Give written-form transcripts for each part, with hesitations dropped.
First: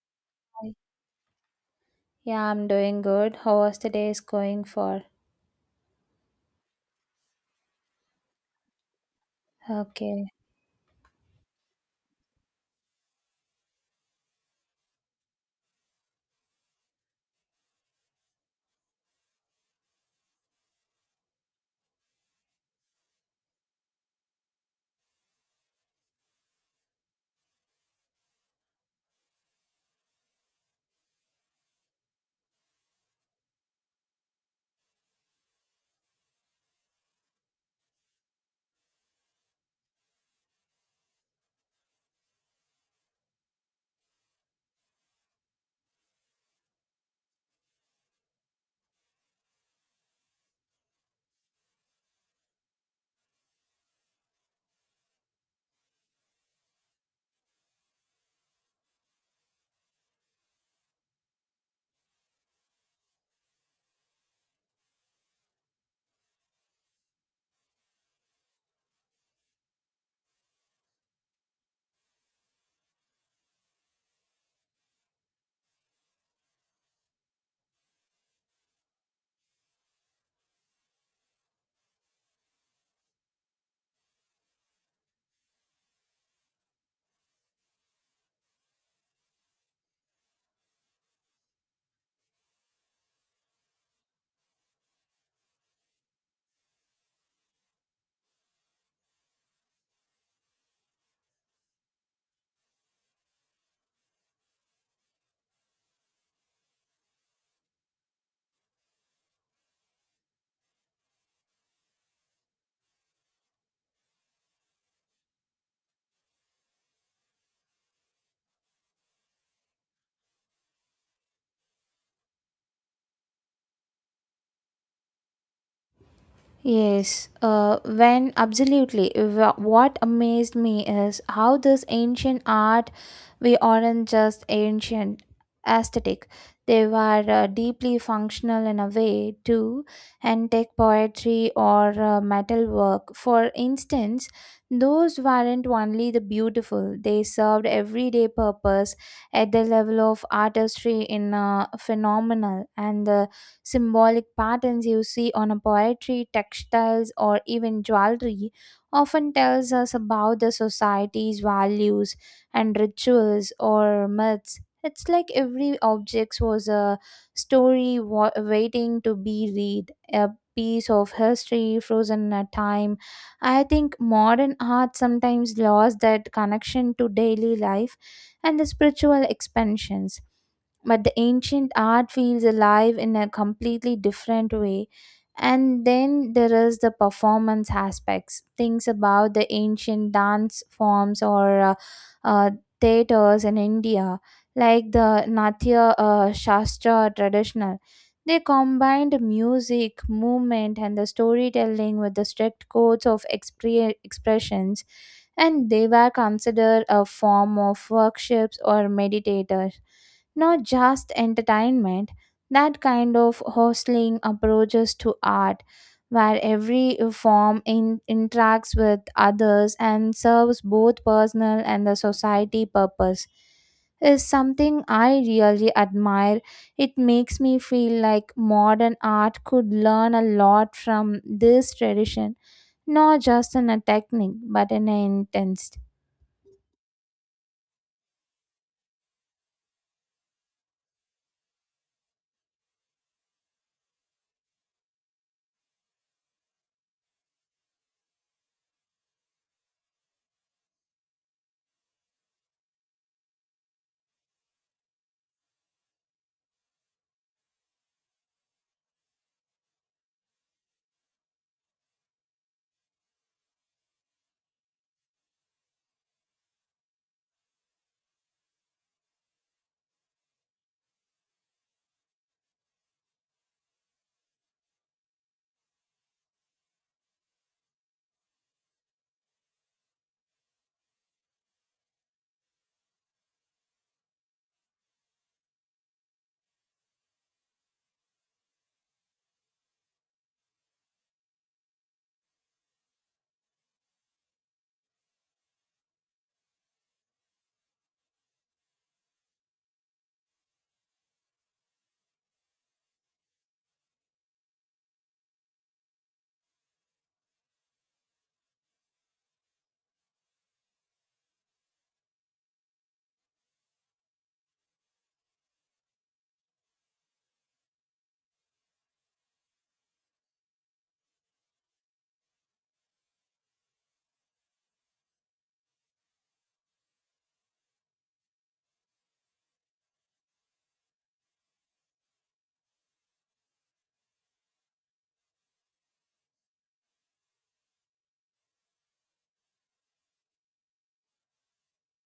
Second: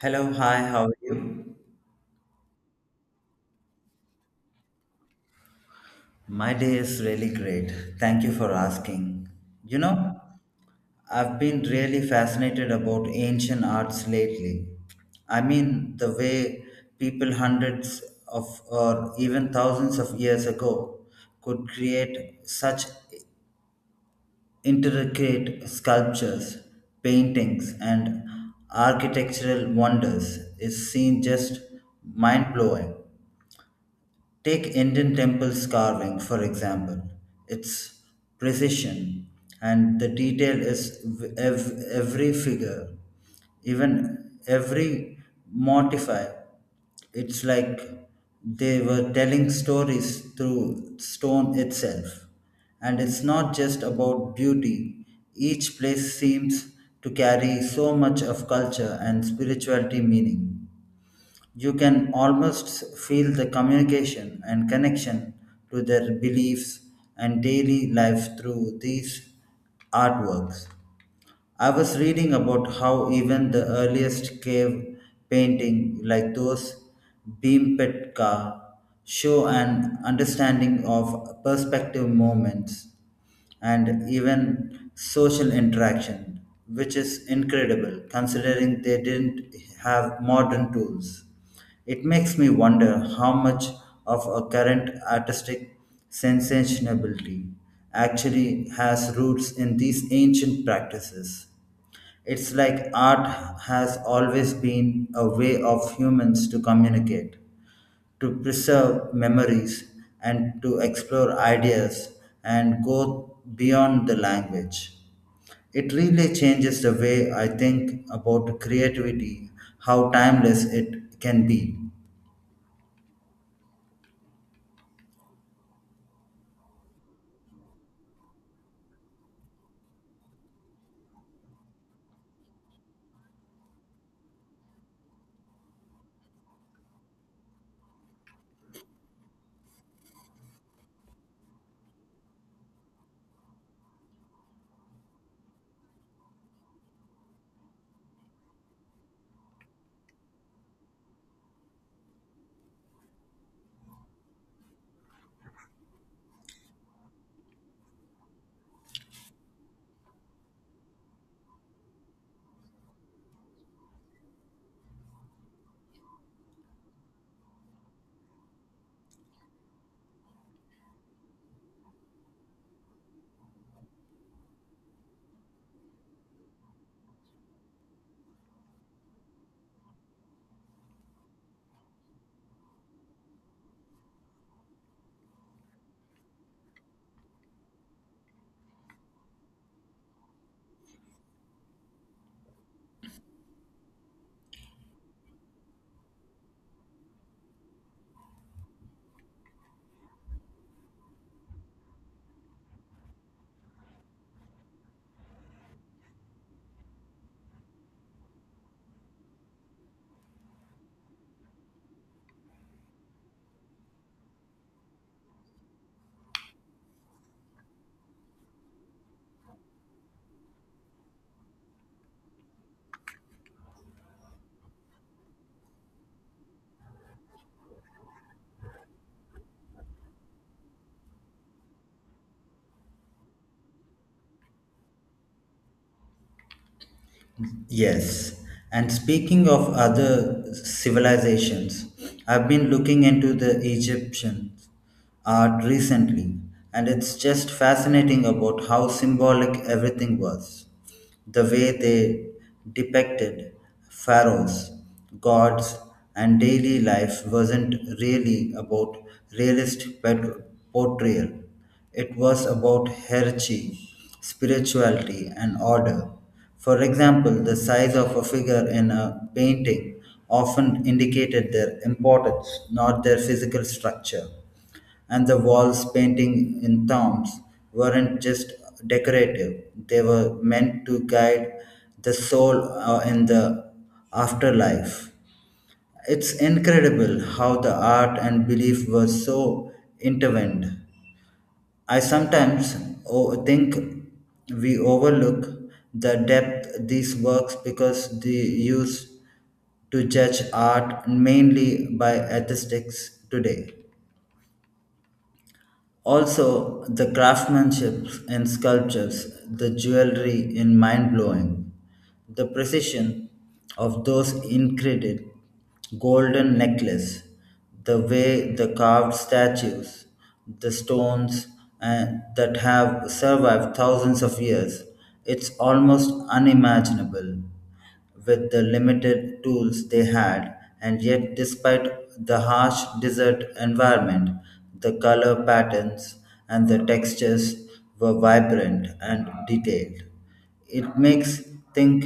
Hello, hi, how are you? Yeah, I'm doing good. How was the day is going for? My day is really great. Thank you for asking. You know, Okay. I've been really fascinated about ancient arts lately. I mean, the way people hundreds of or even thousands of years ago could create such intricate sculptures, paintings, and architectural wonders is seen just mind blowing. Take Indian temples carving, for example. Its precision and the detail is every figure, even every mortify. It's like they were telling stories through stone itself. And it's not just about beauty, each place seems to carry so much of culture and spirituality meaning. You can almost feel the communication and connection to their beliefs and daily life through these artworks. I was reading about how even the earliest cave painting like those Bhimpetka show an understanding of perspective moments and even social interaction, which is incredible considering they didn't have modern tools. It makes me wonder how much of a current artistic sensationality actually has roots in these ancient practices. It's like art has always been a way of humans to communicate, to preserve memories, and to explore ideas and go beyond the language. It really changes the way I think about creativity, how timeless it can be. Yes, when absolutely. What amazed me is how this ancient art, we aren't just ancient aesthetic. They were deeply functional in a way too, and take poetry or metal work. For instance, those weren't only the beautiful; they served everyday purpose at the level of artistry in phenomenal and the symbolic patterns you see on a poetry, textiles, or even jewelry often tells us about the society's values and rituals or myths. It's like every object was a story waiting to be read, a piece of history frozen in time. I think modern art sometimes lost that connection to daily life and the spiritual expansions, but the ancient art feels alive in a completely different way. And then there is the performance aspects things about the ancient dance forms or uh, theaters in India, like the natya shastra traditional. They combined music movement and the storytelling with the strict codes of expressions, and they were considered a form of workshops or meditators, not just entertainment. That kind of hostling approaches to art, where every interacts with others and serves both personal and the society purpose, is something I really admire. It makes me feel like modern art could learn a lot from this tradition, not just in a technique but in an intent. Yes, and speaking of other civilizations, I've been looking into the Egyptian art recently, and it's just fascinating about how symbolic everything was. The way they depicted pharaohs, gods, and daily life wasn't really about realist portrayal. It was about hierarchy, spirituality, and order. For example, the size of a figure in a painting often indicated their importance, not their physical structure. And the walls painting in tombs weren't just decorative, they were meant to guide the soul in the afterlife. It's incredible how the art and belief were so intertwined. I sometimes think we overlook the depth these works because they used to judge art mainly by aesthetics today. Also, the craftsmanship in sculptures, the jewelry in mind blowing, the precision of those incredible golden necklace, the way the carved statues, the stones and that have survived thousands of years, it's almost unimaginable with the limited tools they had, and yet, despite the harsh desert environment, the color patterns and the textures were vibrant and detailed. It makes think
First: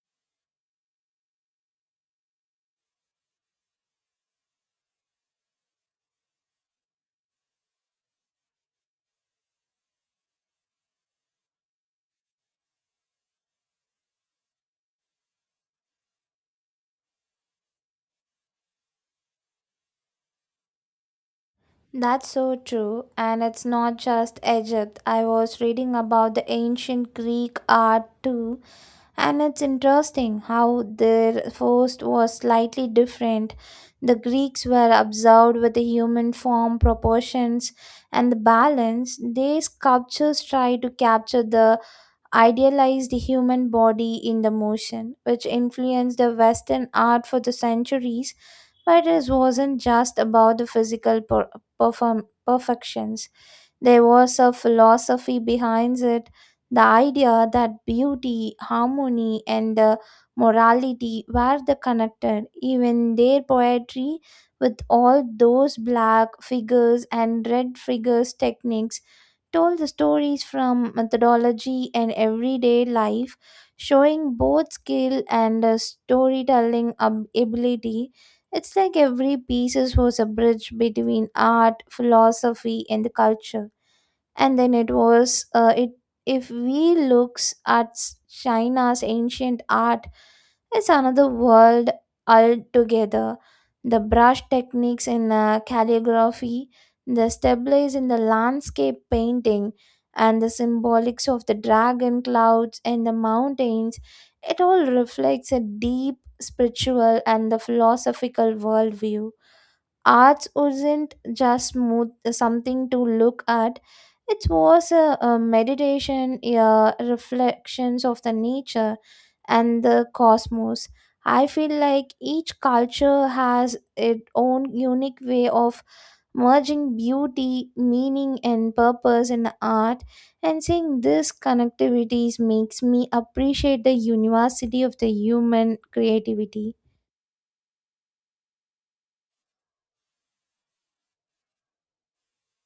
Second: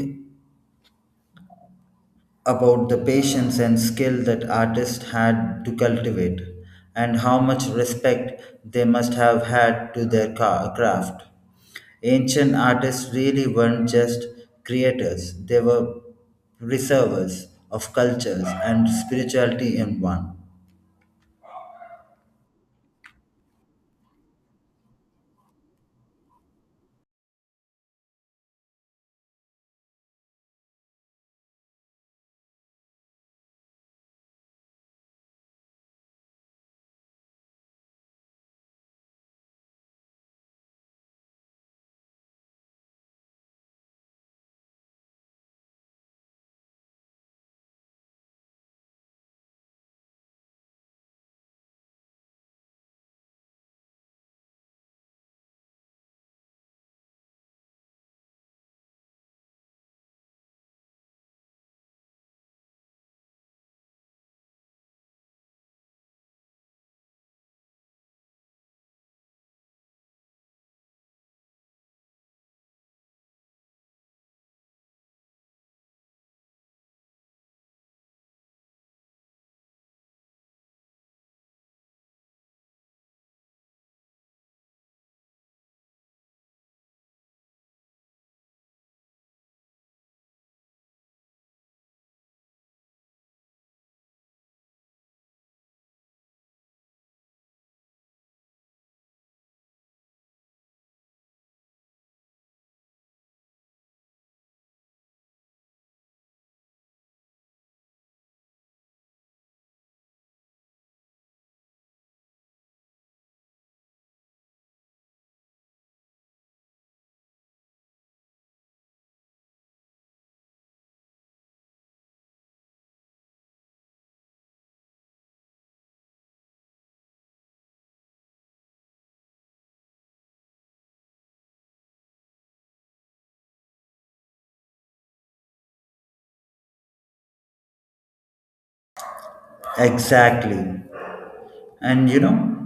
about the patience and skill that artists had to cultivate, and how much respect they must have had to their craft. Ancient artists really weren't just creators, they were preservers of cultures and spirituality in one. That's so true, and it's not just Egypt. I was reading about the ancient Greek art too, and it's interesting how their force was slightly different. The Greeks were observed with the human form proportions and the balance. Their sculptures try to capture the idealized the human body in the motion, which influenced the Western art for the centuries. But it wasn't just about the physical perfections. There was a philosophy behind it, the idea that beauty, harmony, and morality were the connected. Even their poetry, with all those black figures and red figures techniques, told the stories from methodology and everyday life, showing both skill and storytelling ability. It's like every piece was a bridge between art, philosophy, and the culture. And then it was uh, it if we looks at China's ancient art, it's another world altogether. The brush techniques in calligraphy, the stabilize in the landscape painting, and the symbolics of the dragon clouds and the mountains, it all reflects a deep spiritual and the philosophical worldview. Arts wasn't just mood, something to look at. It was a meditation, a reflections of the nature and the cosmos. I feel like each culture has its own unique way of merging beauty meaning and purpose in art, and seeing this connectivities makes me appreciate the university of the human creativity. Exactly. And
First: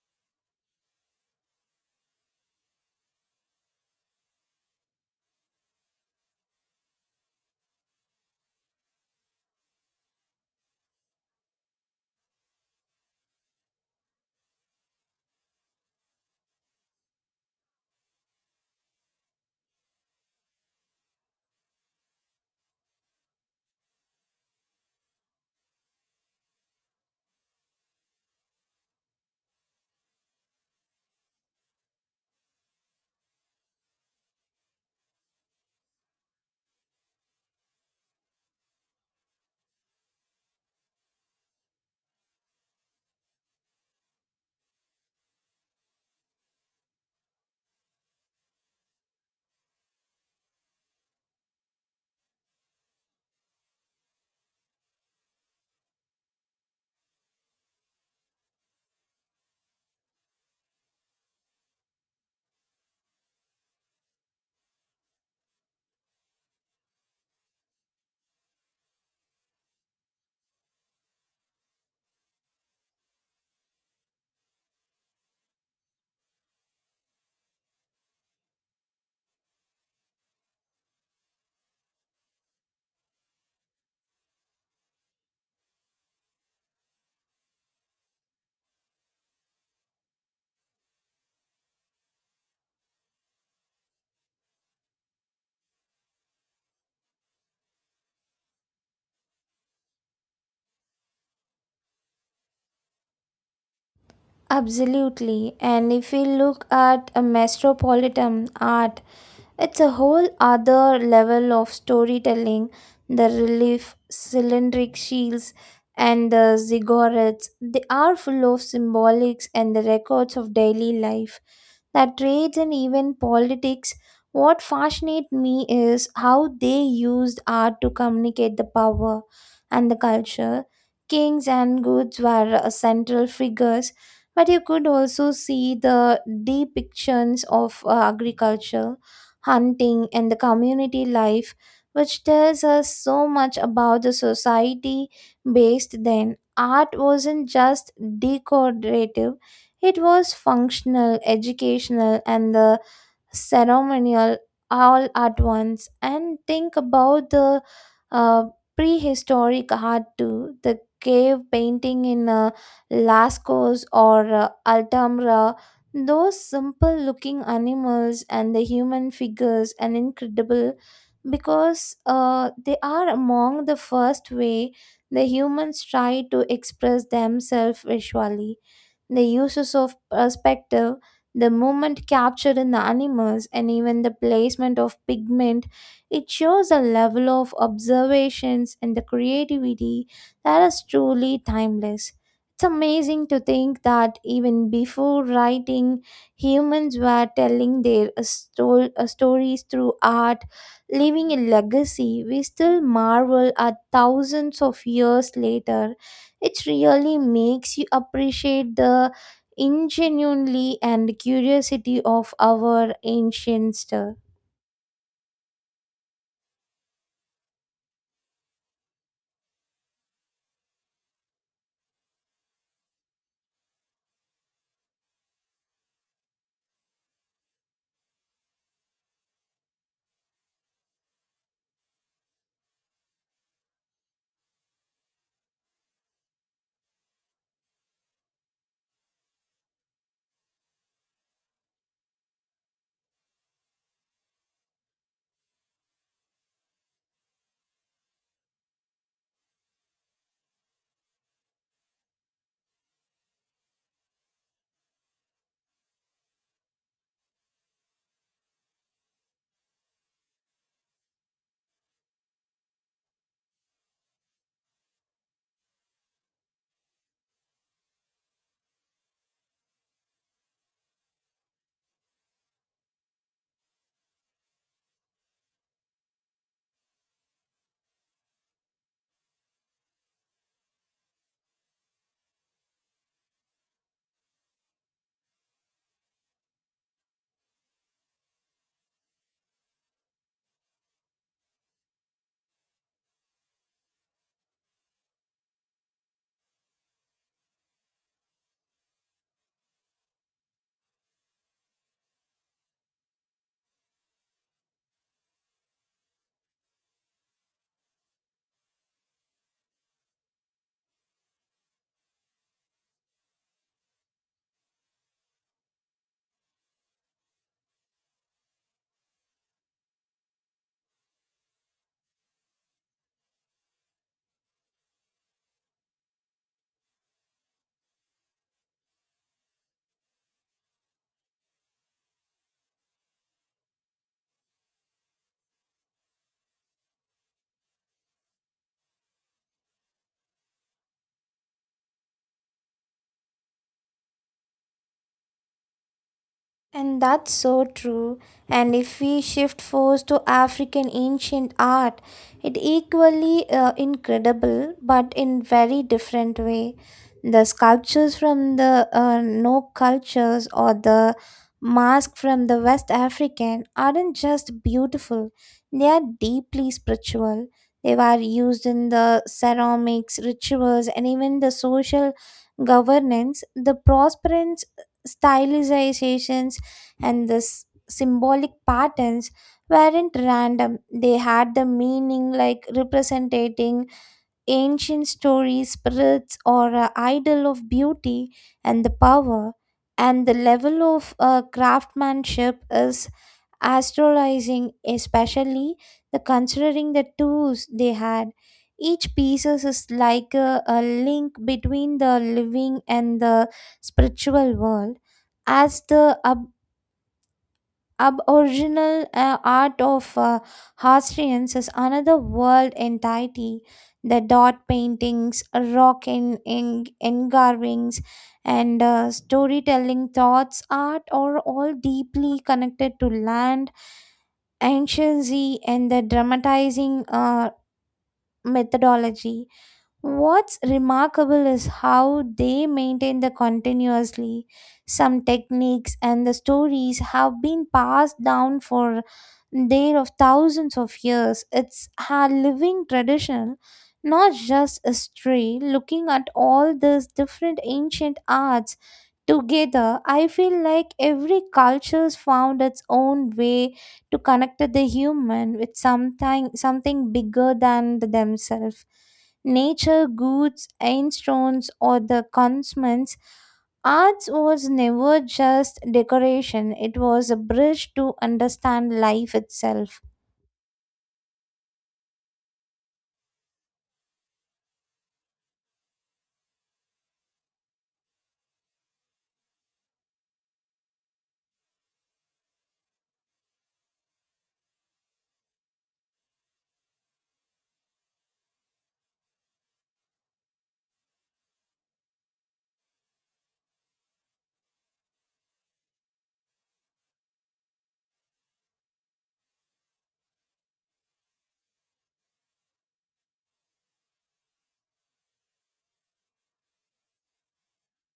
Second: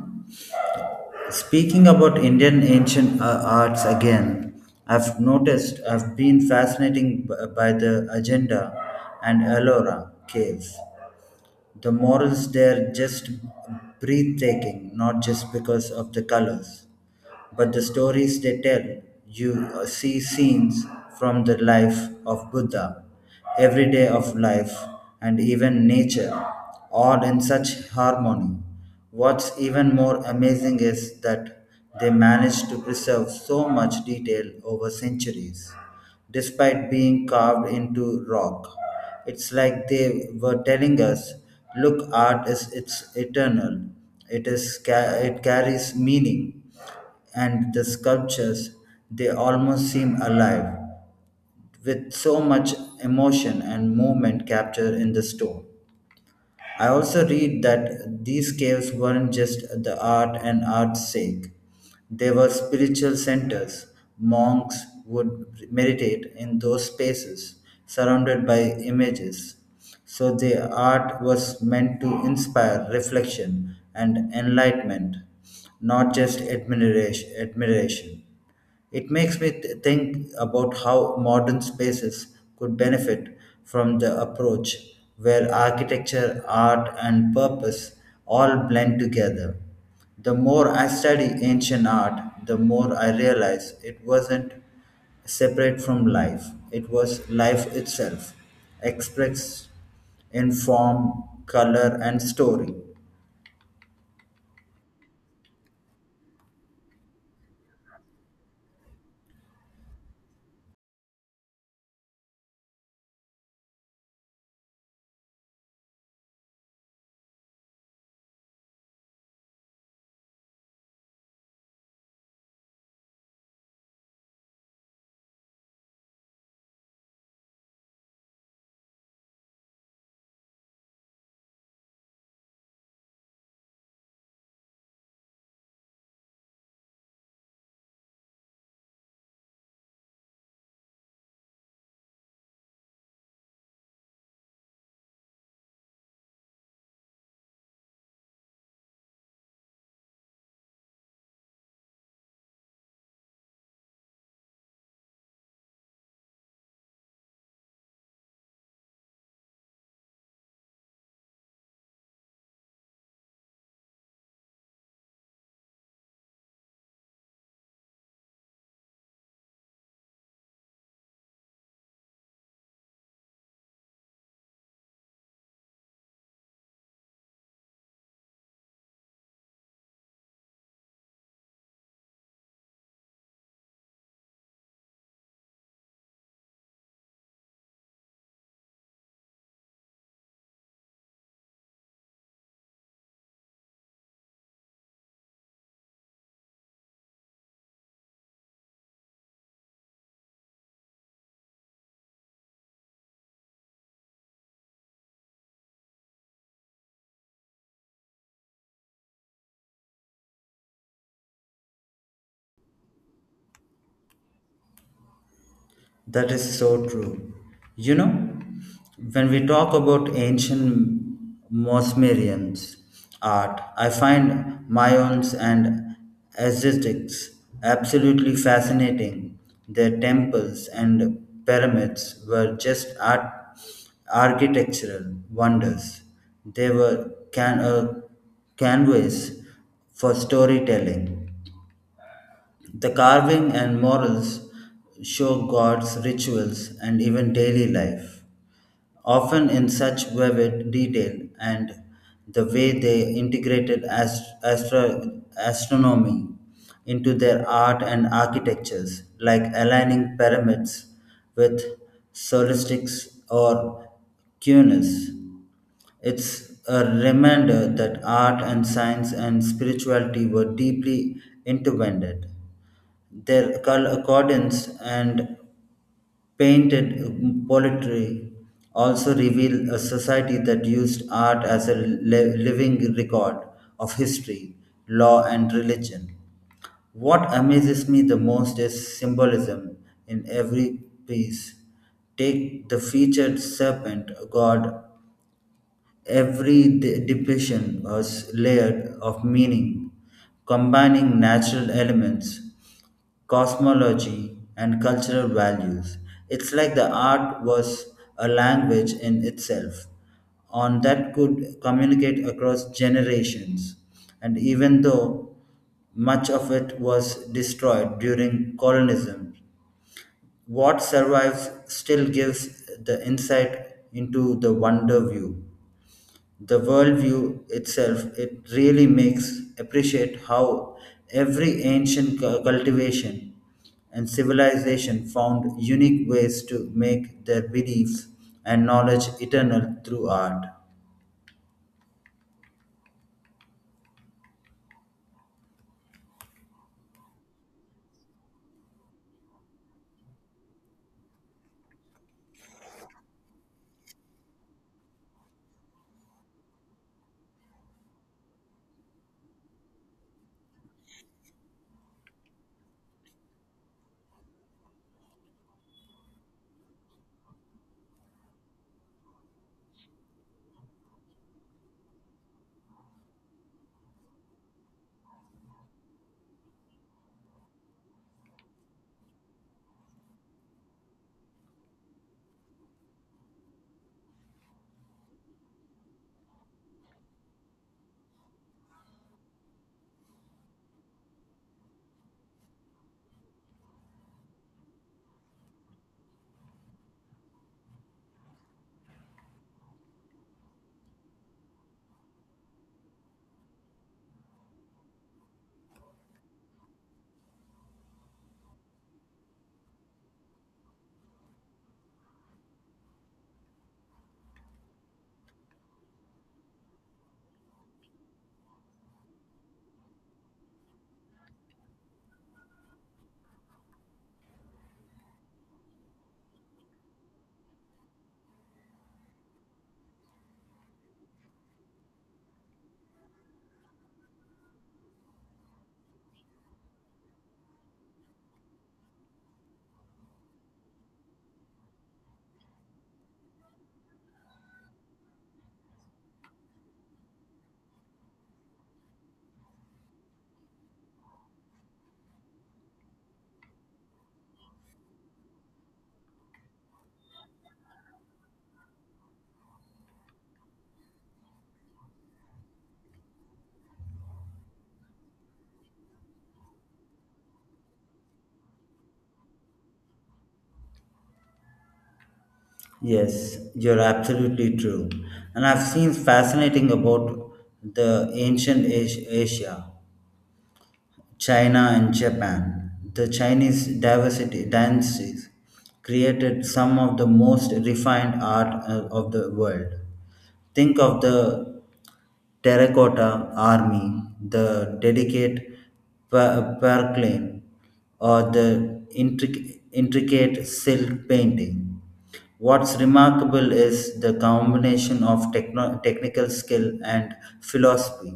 speaking about Indian ancient arts again, I've been fascinated by the agenda and Ellora cave. The morals there just breathtaking, not just because of the colors but the stories they tell, you see scenes from the life of Buddha, everyday of life, and even nature, all in such harmony. What's even more amazing is that they managed to preserve so much detail over centuries despite being carved into rock. It's like they were telling us, look, art is it's eternal. It carries meaning, and the sculptures they almost seem alive, with so much emotion and movement captured in the stone. I also read that these caves weren't just the art and art's sake. They were spiritual centers. Monks would meditate in those spaces, surrounded by images. So the art was meant to inspire reflection and enlightenment, not just admiration. It makes me think about how modern spaces could benefit from the approach where architecture, art, and purpose all blend together. The more I study ancient art, the more I realize it wasn't separate from life, it was life itself, expressed in form, color, and story. Absolutely. And if we look at a metropolitan art, it's a whole other level of storytelling. The relief, cylindric shields, and the ziggurats, they are full of symbolics and the records of daily life, that trades and even politics. What fascinates me is how they used art to communicate the power and the culture. Kings and goods were central figures, but you could also see the depictions of agriculture, hunting, and the community life, which tells us so much about the society based then. Art wasn't just decorative, it was functional, educational, and the ceremonial all at once. And think about the uh, prehistoric art too, the cave painting in Lascaux or Altamira. Those simple looking animals and the human figures and incredible, because they are among the first way the humans try to express themselves visually. The uses of perspective, the movement captured in the animals, and even the placement of pigment. It shows a level of observations and the creativity that is truly timeless. It's amazing to think that even before writing, humans were telling their stories through art, leaving a legacy. We still marvel at thousands of years later. It really makes you appreciate the ingenuity and curiosity of our ancient. That is so true. You know, when we talk about ancient Mosmerians art, I find Mayans and Aztecs absolutely fascinating. Their temples and pyramids were just art, architectural wonders. They were a canvas for storytelling. The carving and murals show gods' rituals and even daily life, often in such vivid detail, and the way they integrated astronomy into their art and architectures, like aligning pyramids with solstices or cunes. It's a reminder that art and science and spirituality were deeply intertwined. Their accordance and painted poetry also reveal a society that used art as a living record of history, law, and religion. What amazes me the most is symbolism in every piece. Take the featured serpent god. Every depiction was layered of meaning, combining natural elements, cosmology, and cultural values. It's like the art was a language in itself, on that could communicate across generations. And even though much of it was destroyed during colonism, what survives still gives the insight into the wonder view the worldview itself. It really makes appreciate how every ancient cultivation and civilization found unique ways to make their beliefs and knowledge eternal through art. And that's so true. And if we shift focus to African ancient art, it equally incredible, but in very different way. The sculptures from the no cultures or the mask from the West African aren't just beautiful; they are deeply spiritual. They were used in the ceramics, rituals, and even the social governance. The prosperance stylizations and this symbolic patterns weren't random. They had the meaning like representing ancient stories spirits or idol of beauty and the power, and the level of craftsmanship is astrolizing, especially the considering the tools they had. Each piece is like a link between the living and the spiritual world. As the up aboriginal art of Australians is another world entirety. The dot paintings, rock engravings, and storytelling thoughts art are all deeply connected to land, anciency, and the dramatizing methodology. What's remarkable is how they maintain the continuously. Some techniques and the stories have been passed down for there of thousands of years. It's a living tradition, not just history. Looking at all these different ancient arts together, I feel like every culture's found its own way to connect the human with something bigger than the themselves. Nature, goods, stones, or the consumers, arts was never just decoration. It was a bridge to understand life itself. Yes, you're absolutely true. And I've seen fascinating about the ancient Asia, China, and Japan. The Chinese diversity dances created some of the most refined art of the world. Think of the terracotta army, the delicate perclane, or the intricate silk painting. What's remarkable is the combination of technical skill and philosophy.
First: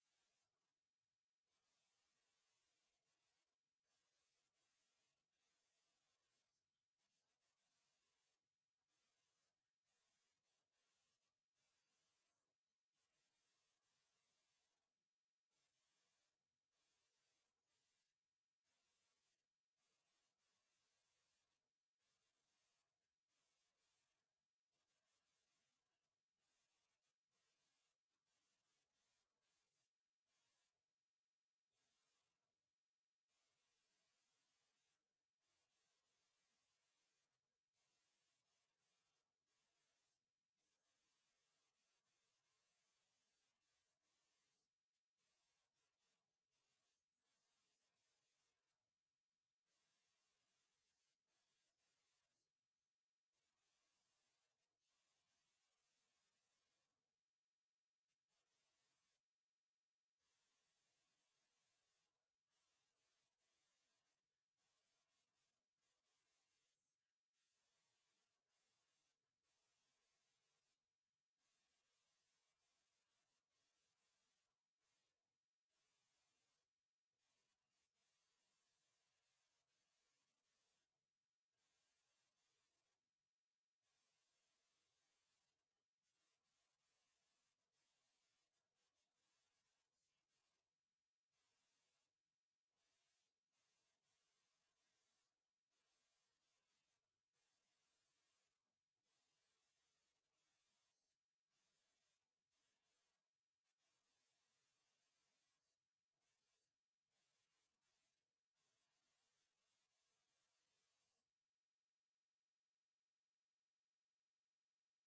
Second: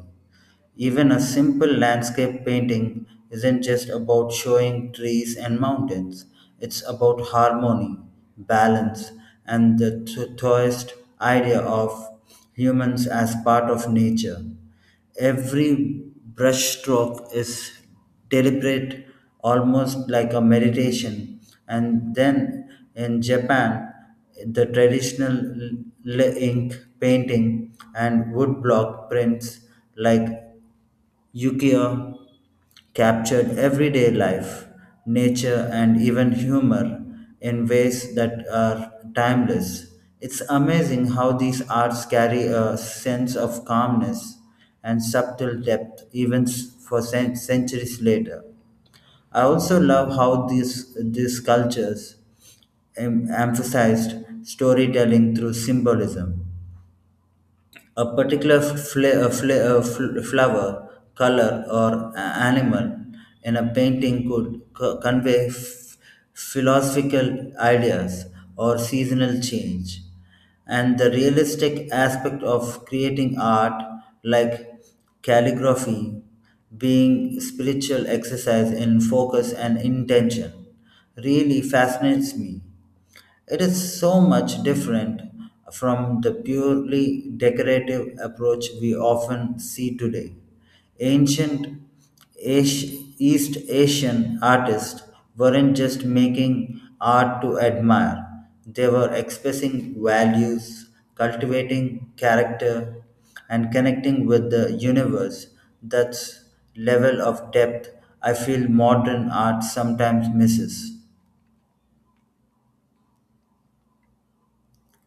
Even a simple landscape painting isn't just about showing trees and mountains, it's about harmony, balance, and the Taoist idea of humans as part of nature. Every brushstroke is deliberate, almost like a meditation. And then in Japan, the traditional ink painting and woodblock prints like Yukio captured everyday life, nature, and even humor in ways that are timeless. It's amazing how these arts carry a sense of calmness and subtle depth even for centuries later. I also love how these cultures emphasized storytelling through symbolism. A particular flower, color, or animal in a painting could convey philosophical ideas or seasonal change. And the realistic aspect of creating art, like calligraphy, being spiritual exercise in focus and intention, really fascinates me. It is so much different from the purely decorative approach we often see today. Ancient East Asian artists weren't just making art to admire, they were expressing values, cultivating character, and connecting with the universe. That's level of depth I feel modern art sometimes misses.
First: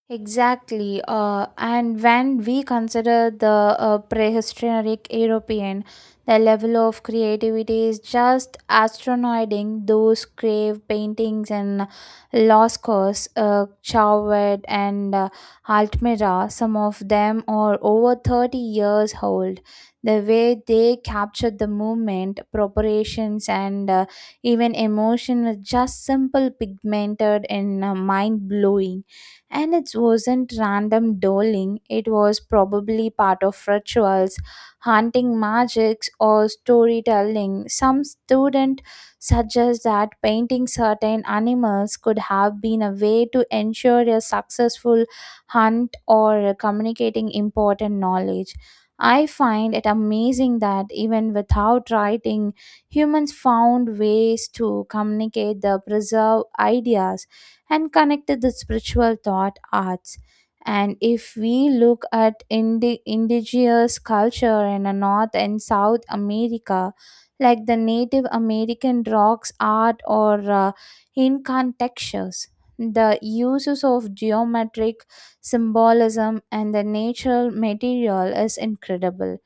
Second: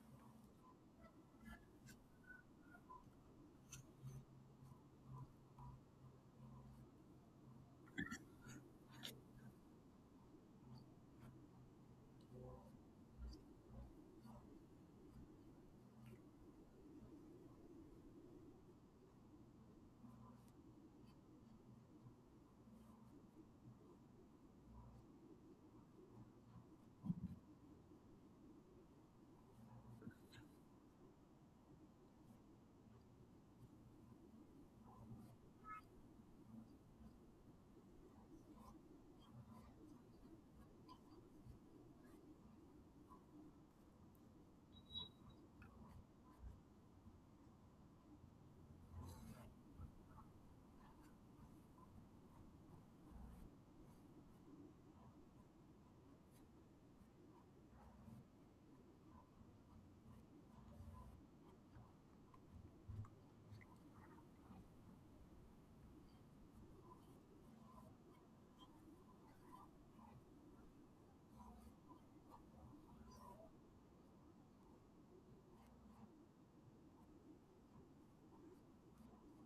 Exactly. And when we consider the prehistoric European, the level of creativity is just astronoiding. Those cave paintings and Lascaux, Chauvet, and Altmira, some of them are over 30 years old. The way they captured the movement, proportions, and even emotion with just simple pigmented and mind blowing. And it wasn't random doling, it was probably part of rituals, hunting magics, or storytelling. Some student suggest that painting certain animals could have been a way to ensure a successful hunt or communicating important knowledge. I find it amazing that even without writing, humans found ways to communicate the preserved ideas and connected the spiritual thought arts. And if we look at indigenous culture in a North and South America, like the Native American rocks art or Incan textures, the uses of geometric symbolism and the natural material is incredible.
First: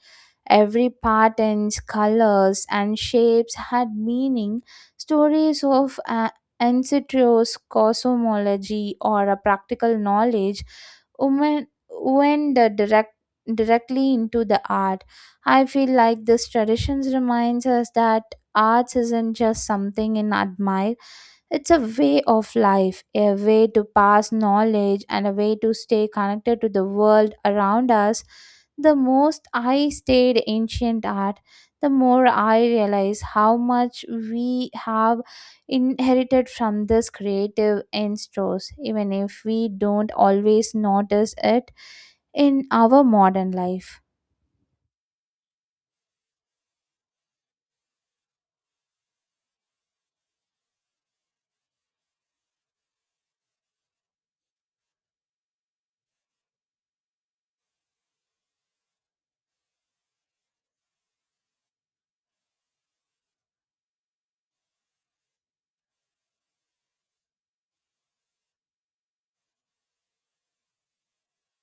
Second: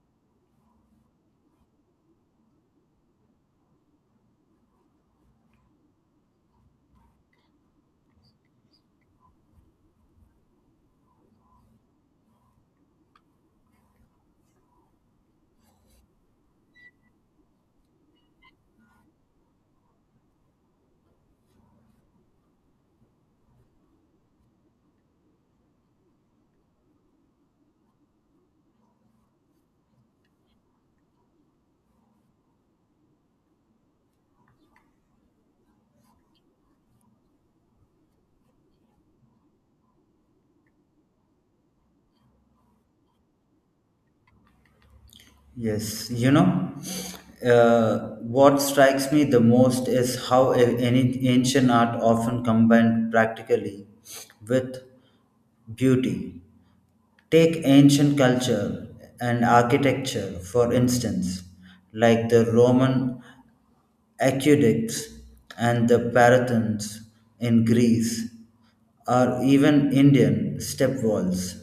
Every patterns, colors, and shapes had meaning. Stories of ancestors, cosmology, or a practical knowledge women went the direct directly into the art. I feel like this traditions reminds us that arts isn't just something in admired. It's a way of life, a way to pass knowledge, and a way to stay connected to the world around us. The most I studied ancient art, the more I realize how much we have inherited from this creative instincts, even if we don't always notice it in our modern life. Yes, what strikes me the most is how any ancient art often combined practically with beauty. Take ancient culture and architecture, for instance, like the Roman aqueducts and the Parathons in Greece, or even Indian step walls.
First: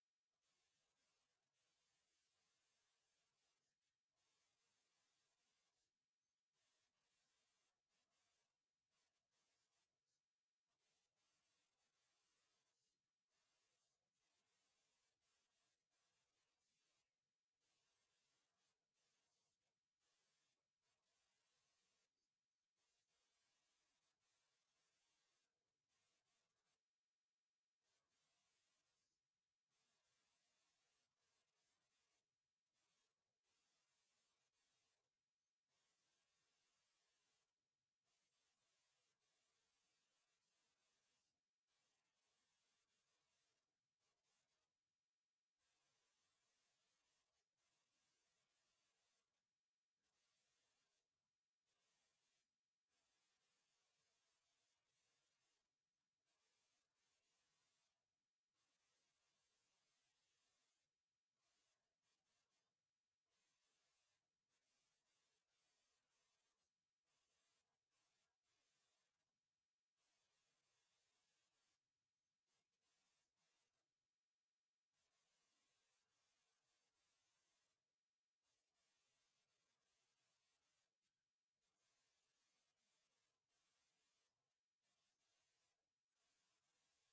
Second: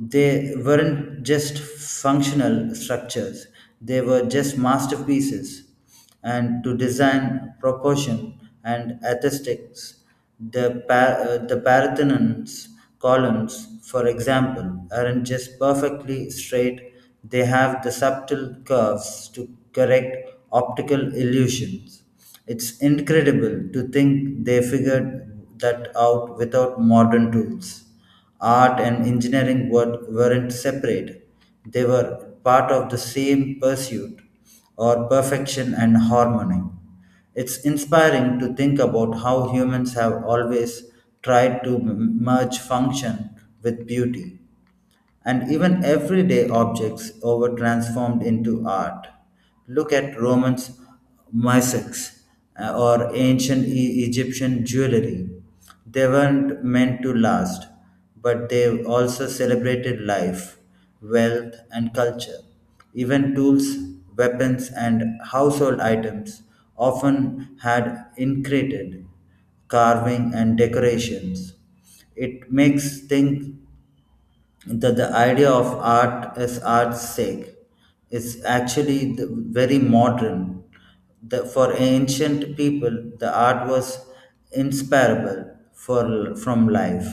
They weren't just functional structures, they were just masterpieces. And to design, proportion, and aesthetics, the Parthenon's columns, for example, aren't just perfectly straight, they have the subtle curves to correct optical illusions. It's incredible to think they figured that out without modern tools. Art and engineering weren't separate, they were part of the same pursuit or perfection and harmony. It's inspiring to think about how humans have always tried to merge function with beauty and even everyday objects over transformed into art. Look at Roman mosaics or ancient Egyptian jewelry. They weren't meant to last, but they also celebrated life, wealth, and culture. Even tools, weapons, and household items often had intricate carving and decorations. It makes think that the idea of art as art's sake is actually the very modern. For ancient people, the art was inseparable from life,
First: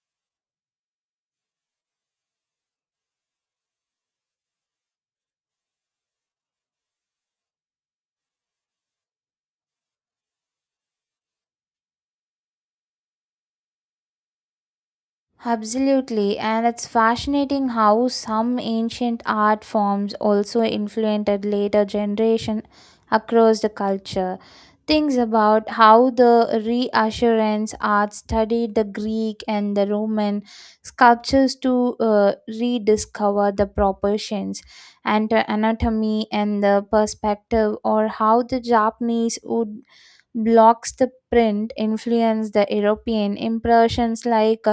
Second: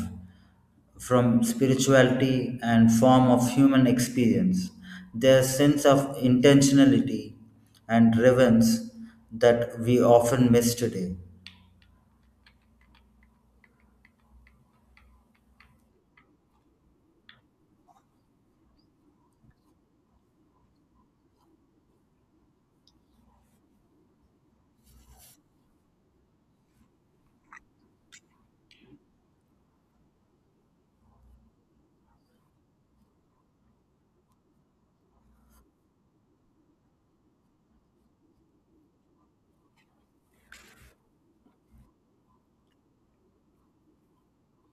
from spirituality and form of human experience. Their sense of intentionality and relevance that we often miss today. Absolutely, and it's fascinating how some ancient art forms also influenced later generation across the culture. Things about how the reassurance art studied the Greek and the Roman sculptures to rediscover the proportions and the anatomy and the perspective, or how the Japanese wood blocks the print influenced the European impressions like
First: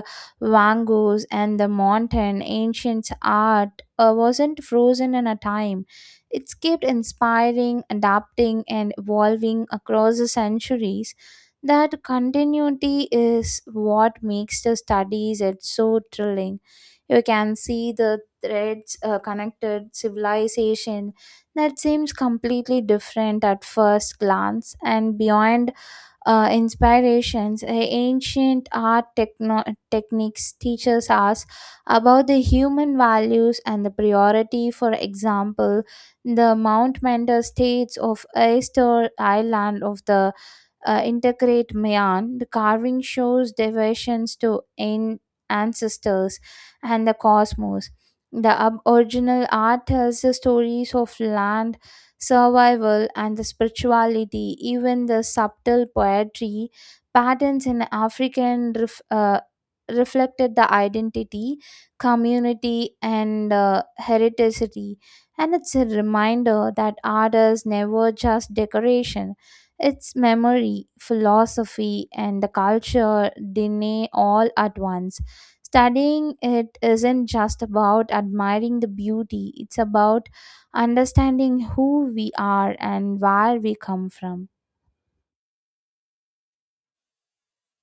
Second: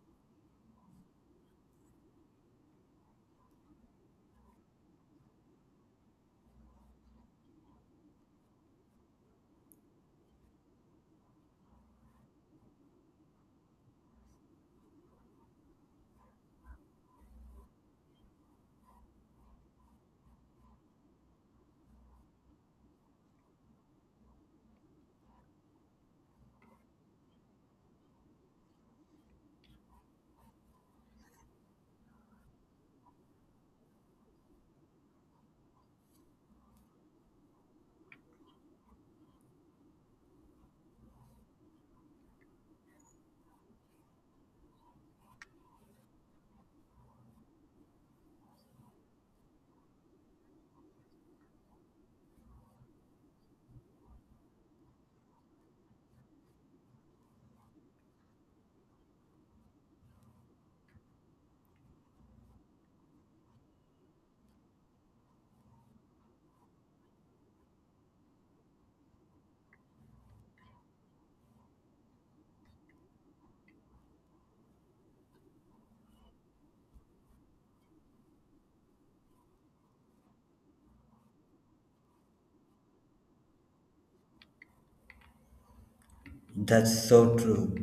Wangus and the mountain ancient art wasn't frozen in a time. It's kept inspiring, adapting, and evolving across the centuries. That continuity is what makes the studies it so thrilling. You can see the threads connected civilization that seems completely different at first glance. And beyond inspirations, ancient art techniques teaches us about the human values and the priority. For example, the Mount Mentor states of Easter Island of the integrate Mayan, the carving shows devotions to ancestors and the cosmos. The original art tells the stories of land, survival, and the spirituality. Even the subtle poetry patterns in African reflected the identity, community, and heredity. And it's a reminder that art is never just decoration. It's memory, philosophy, and the culture DNA all at once. Studying it isn't just about admiring the beauty, it's about understanding who we are and where we come from. That's so true.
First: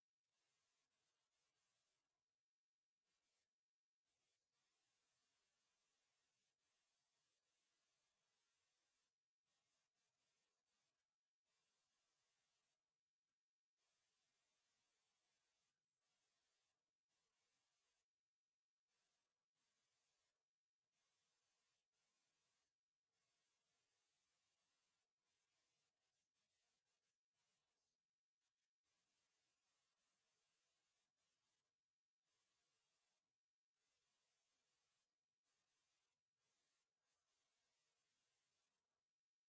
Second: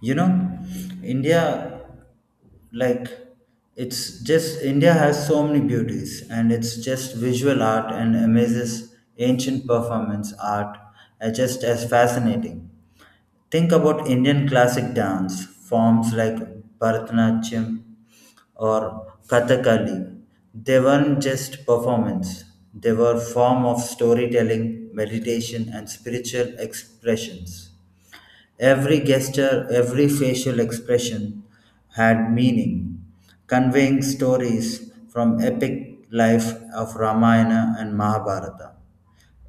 You know, India, like, it's just India has so many beauties, and it's just visual art and amazes ancient performance art are just as fascinating. Think about Indian classic dance forms like Bharatanatyam or Kathakali. They weren't just performance; they were form of storytelling, meditation, and spiritual expressions. Every gesture, every facial expression had meaning, conveying stories from epic life of Ramayana and Mahabharata.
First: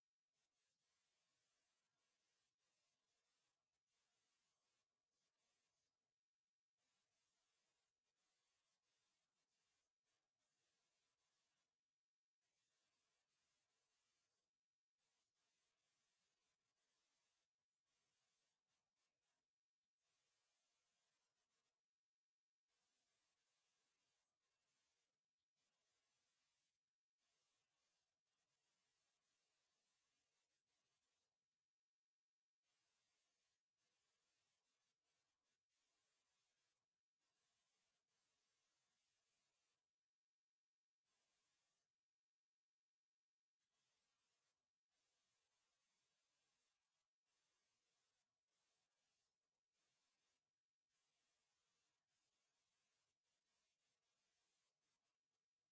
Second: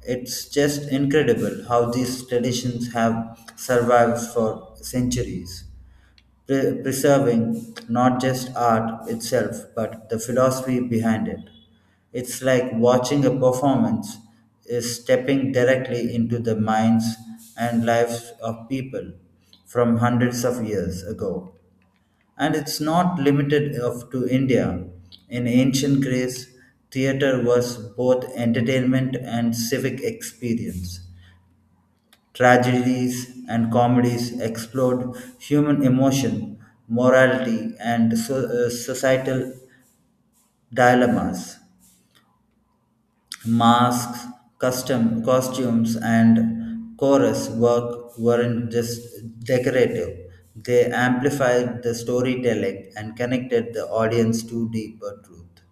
It's just incredible how these traditions have survived for centuries, preserving not just art itself, but the philosophy behind it. It's like watching a performance is stepping directly into the minds and lives of people from hundreds of years ago. And it's not limited of to India. In ancient Greece, theater was both entertainment and civic experience. Tragedies and comedies explored human emotion, morality, and so, societal dilemmas. Masks, custom costumes, and chorus work weren't just decorative. They amplified the storytelling and connected the audience to deeper truth.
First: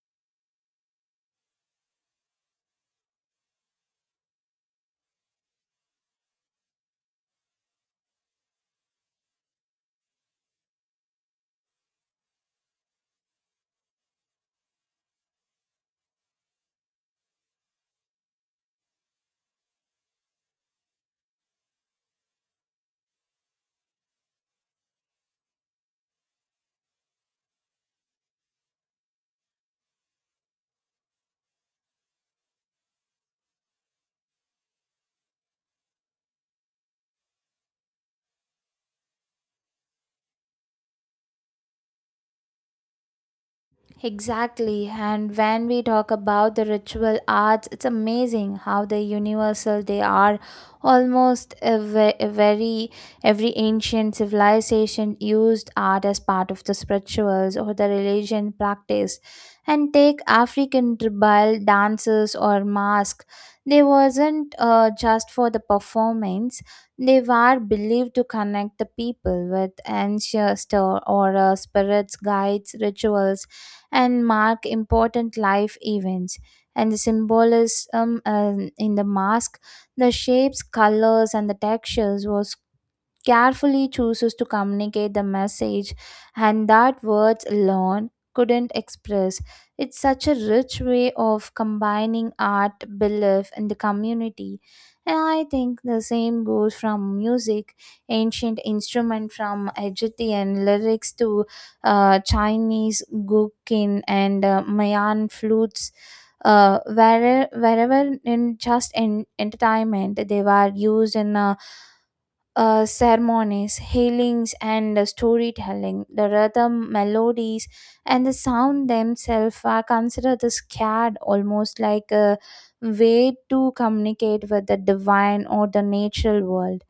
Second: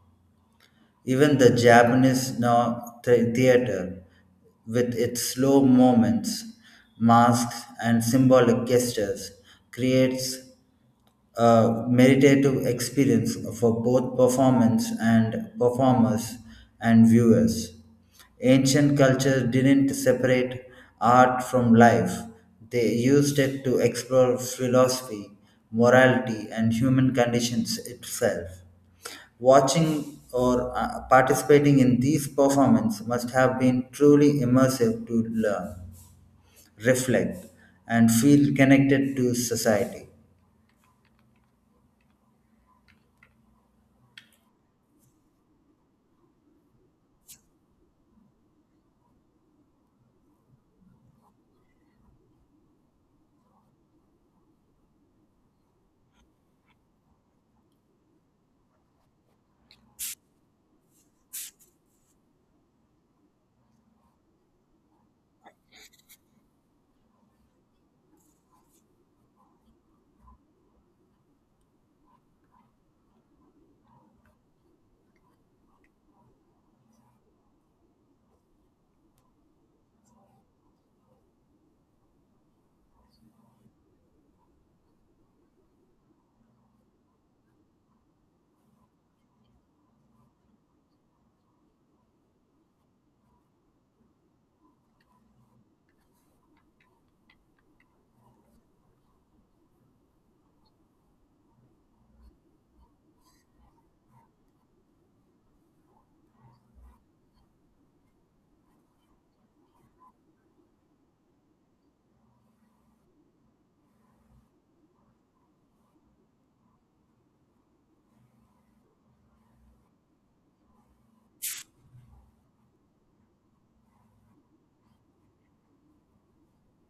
Even the Japanese theater, with its slow moments, masks, and symbolic gestures, creates a meditative experience for both performance and performers and viewers. Ancient culture didn't separate art from life; they used it to explore philosophy, morality, and human conditions itself. Watching or participating in these performances must have been truly immersive to learn, reflect, and feel connected to society. Exactly. And when we talk about the ritual arts, it's amazing how the universal they are. Almost every ancient civilization used art as part of the spirituals or the religion practice. And take African tribal dances or mask. They wasn't just for the performance. They were believed to connect the people with ancestor or spirits, guides, rituals, and mark important life events. And the symbolism in the mask, the shapes, colors, and the textures was carefully chooses to communicate the message and that words alone couldn't express. It's such a rich way of combining art, belief, and the community. And I think the same goes from music, ancient instrument from Egyptian lyrics to Chinese guqin and Mayan flutes. Wherever in just in entertainment they were used in a ceremonies, healings, and storytelling. The rhythm, melodies, and the sound themselves are considered the scared, almost like a way to communicate with the divine or the natural world.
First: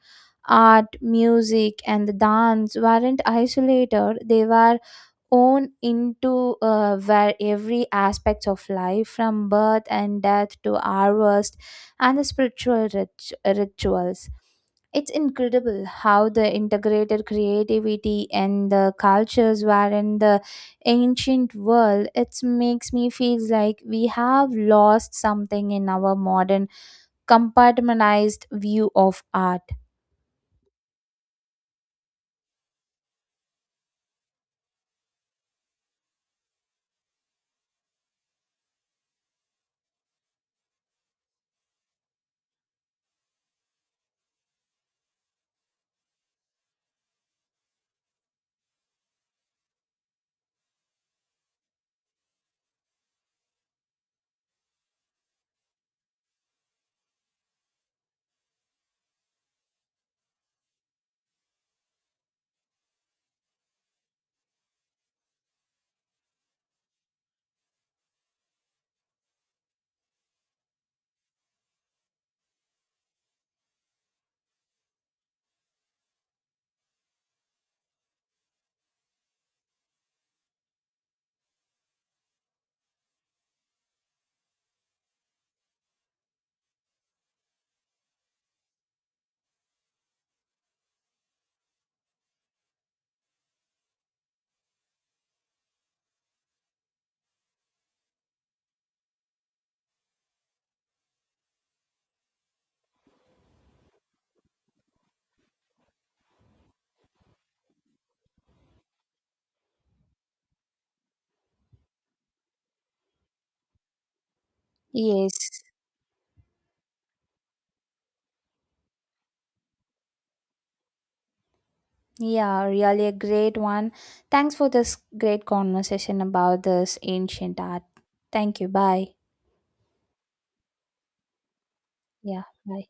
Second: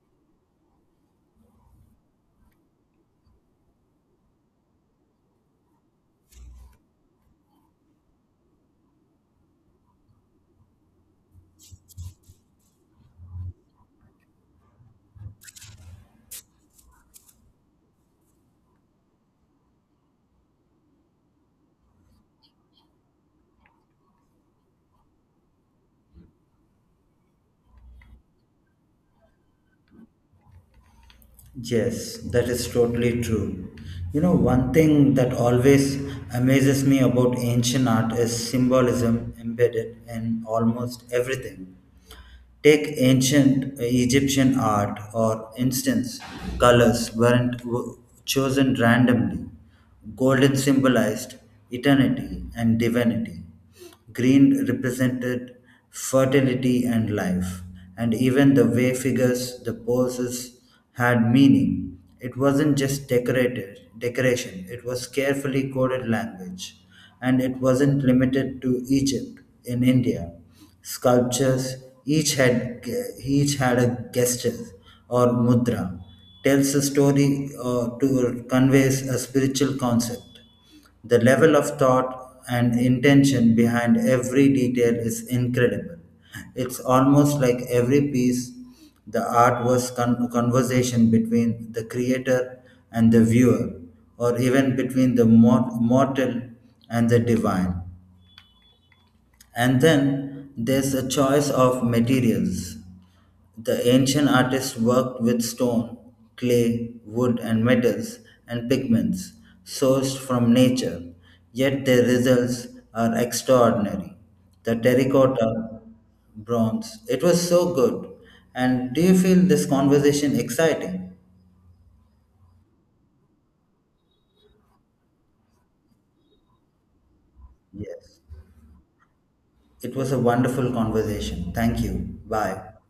Art, music, and the dance weren't isolated, they were own into where every aspect of life from birth and death to harvest and the spiritual rituals. It's incredible how the integrated creativity and the cultures were in the ancient world. It makes me feel like we have lost something in our modern compartmentalized view of art. Yes, that is totally true. One thing that always amazes me about ancient art is symbolism embedded in almost everything. Take ancient Egyptian art, or instance, colors weren't chosen randomly. Golden symbolized eternity and divinity. Green represented fertility and life, and even the way figures, the poses had meaning. It wasn't just decorated decoration, it was carefully coded language, and it wasn't limited to Egypt in India. Sculptures each had each had a gesture or mudra tells a story or to conveys a spiritual concept. The level of thought and intention behind every detail is incredible. It's almost like every piece, the art was conversation between the creator and the viewer, or even between the mortal and the divine. And then there's a choice of materials. The ancient artists worked with stone, clay, wood, and metals and pigments sourced from nature, yet their results are extraordinary. The Yes. terracotta, bronze, it was so good. And do you feel this conversation exciting? Yeah, really a great one. Thanks for this great conversation about this ancient art. Yes. Thank you. Bye. It was a wonderful conversation. Thank you. Yeah, Bye. bye.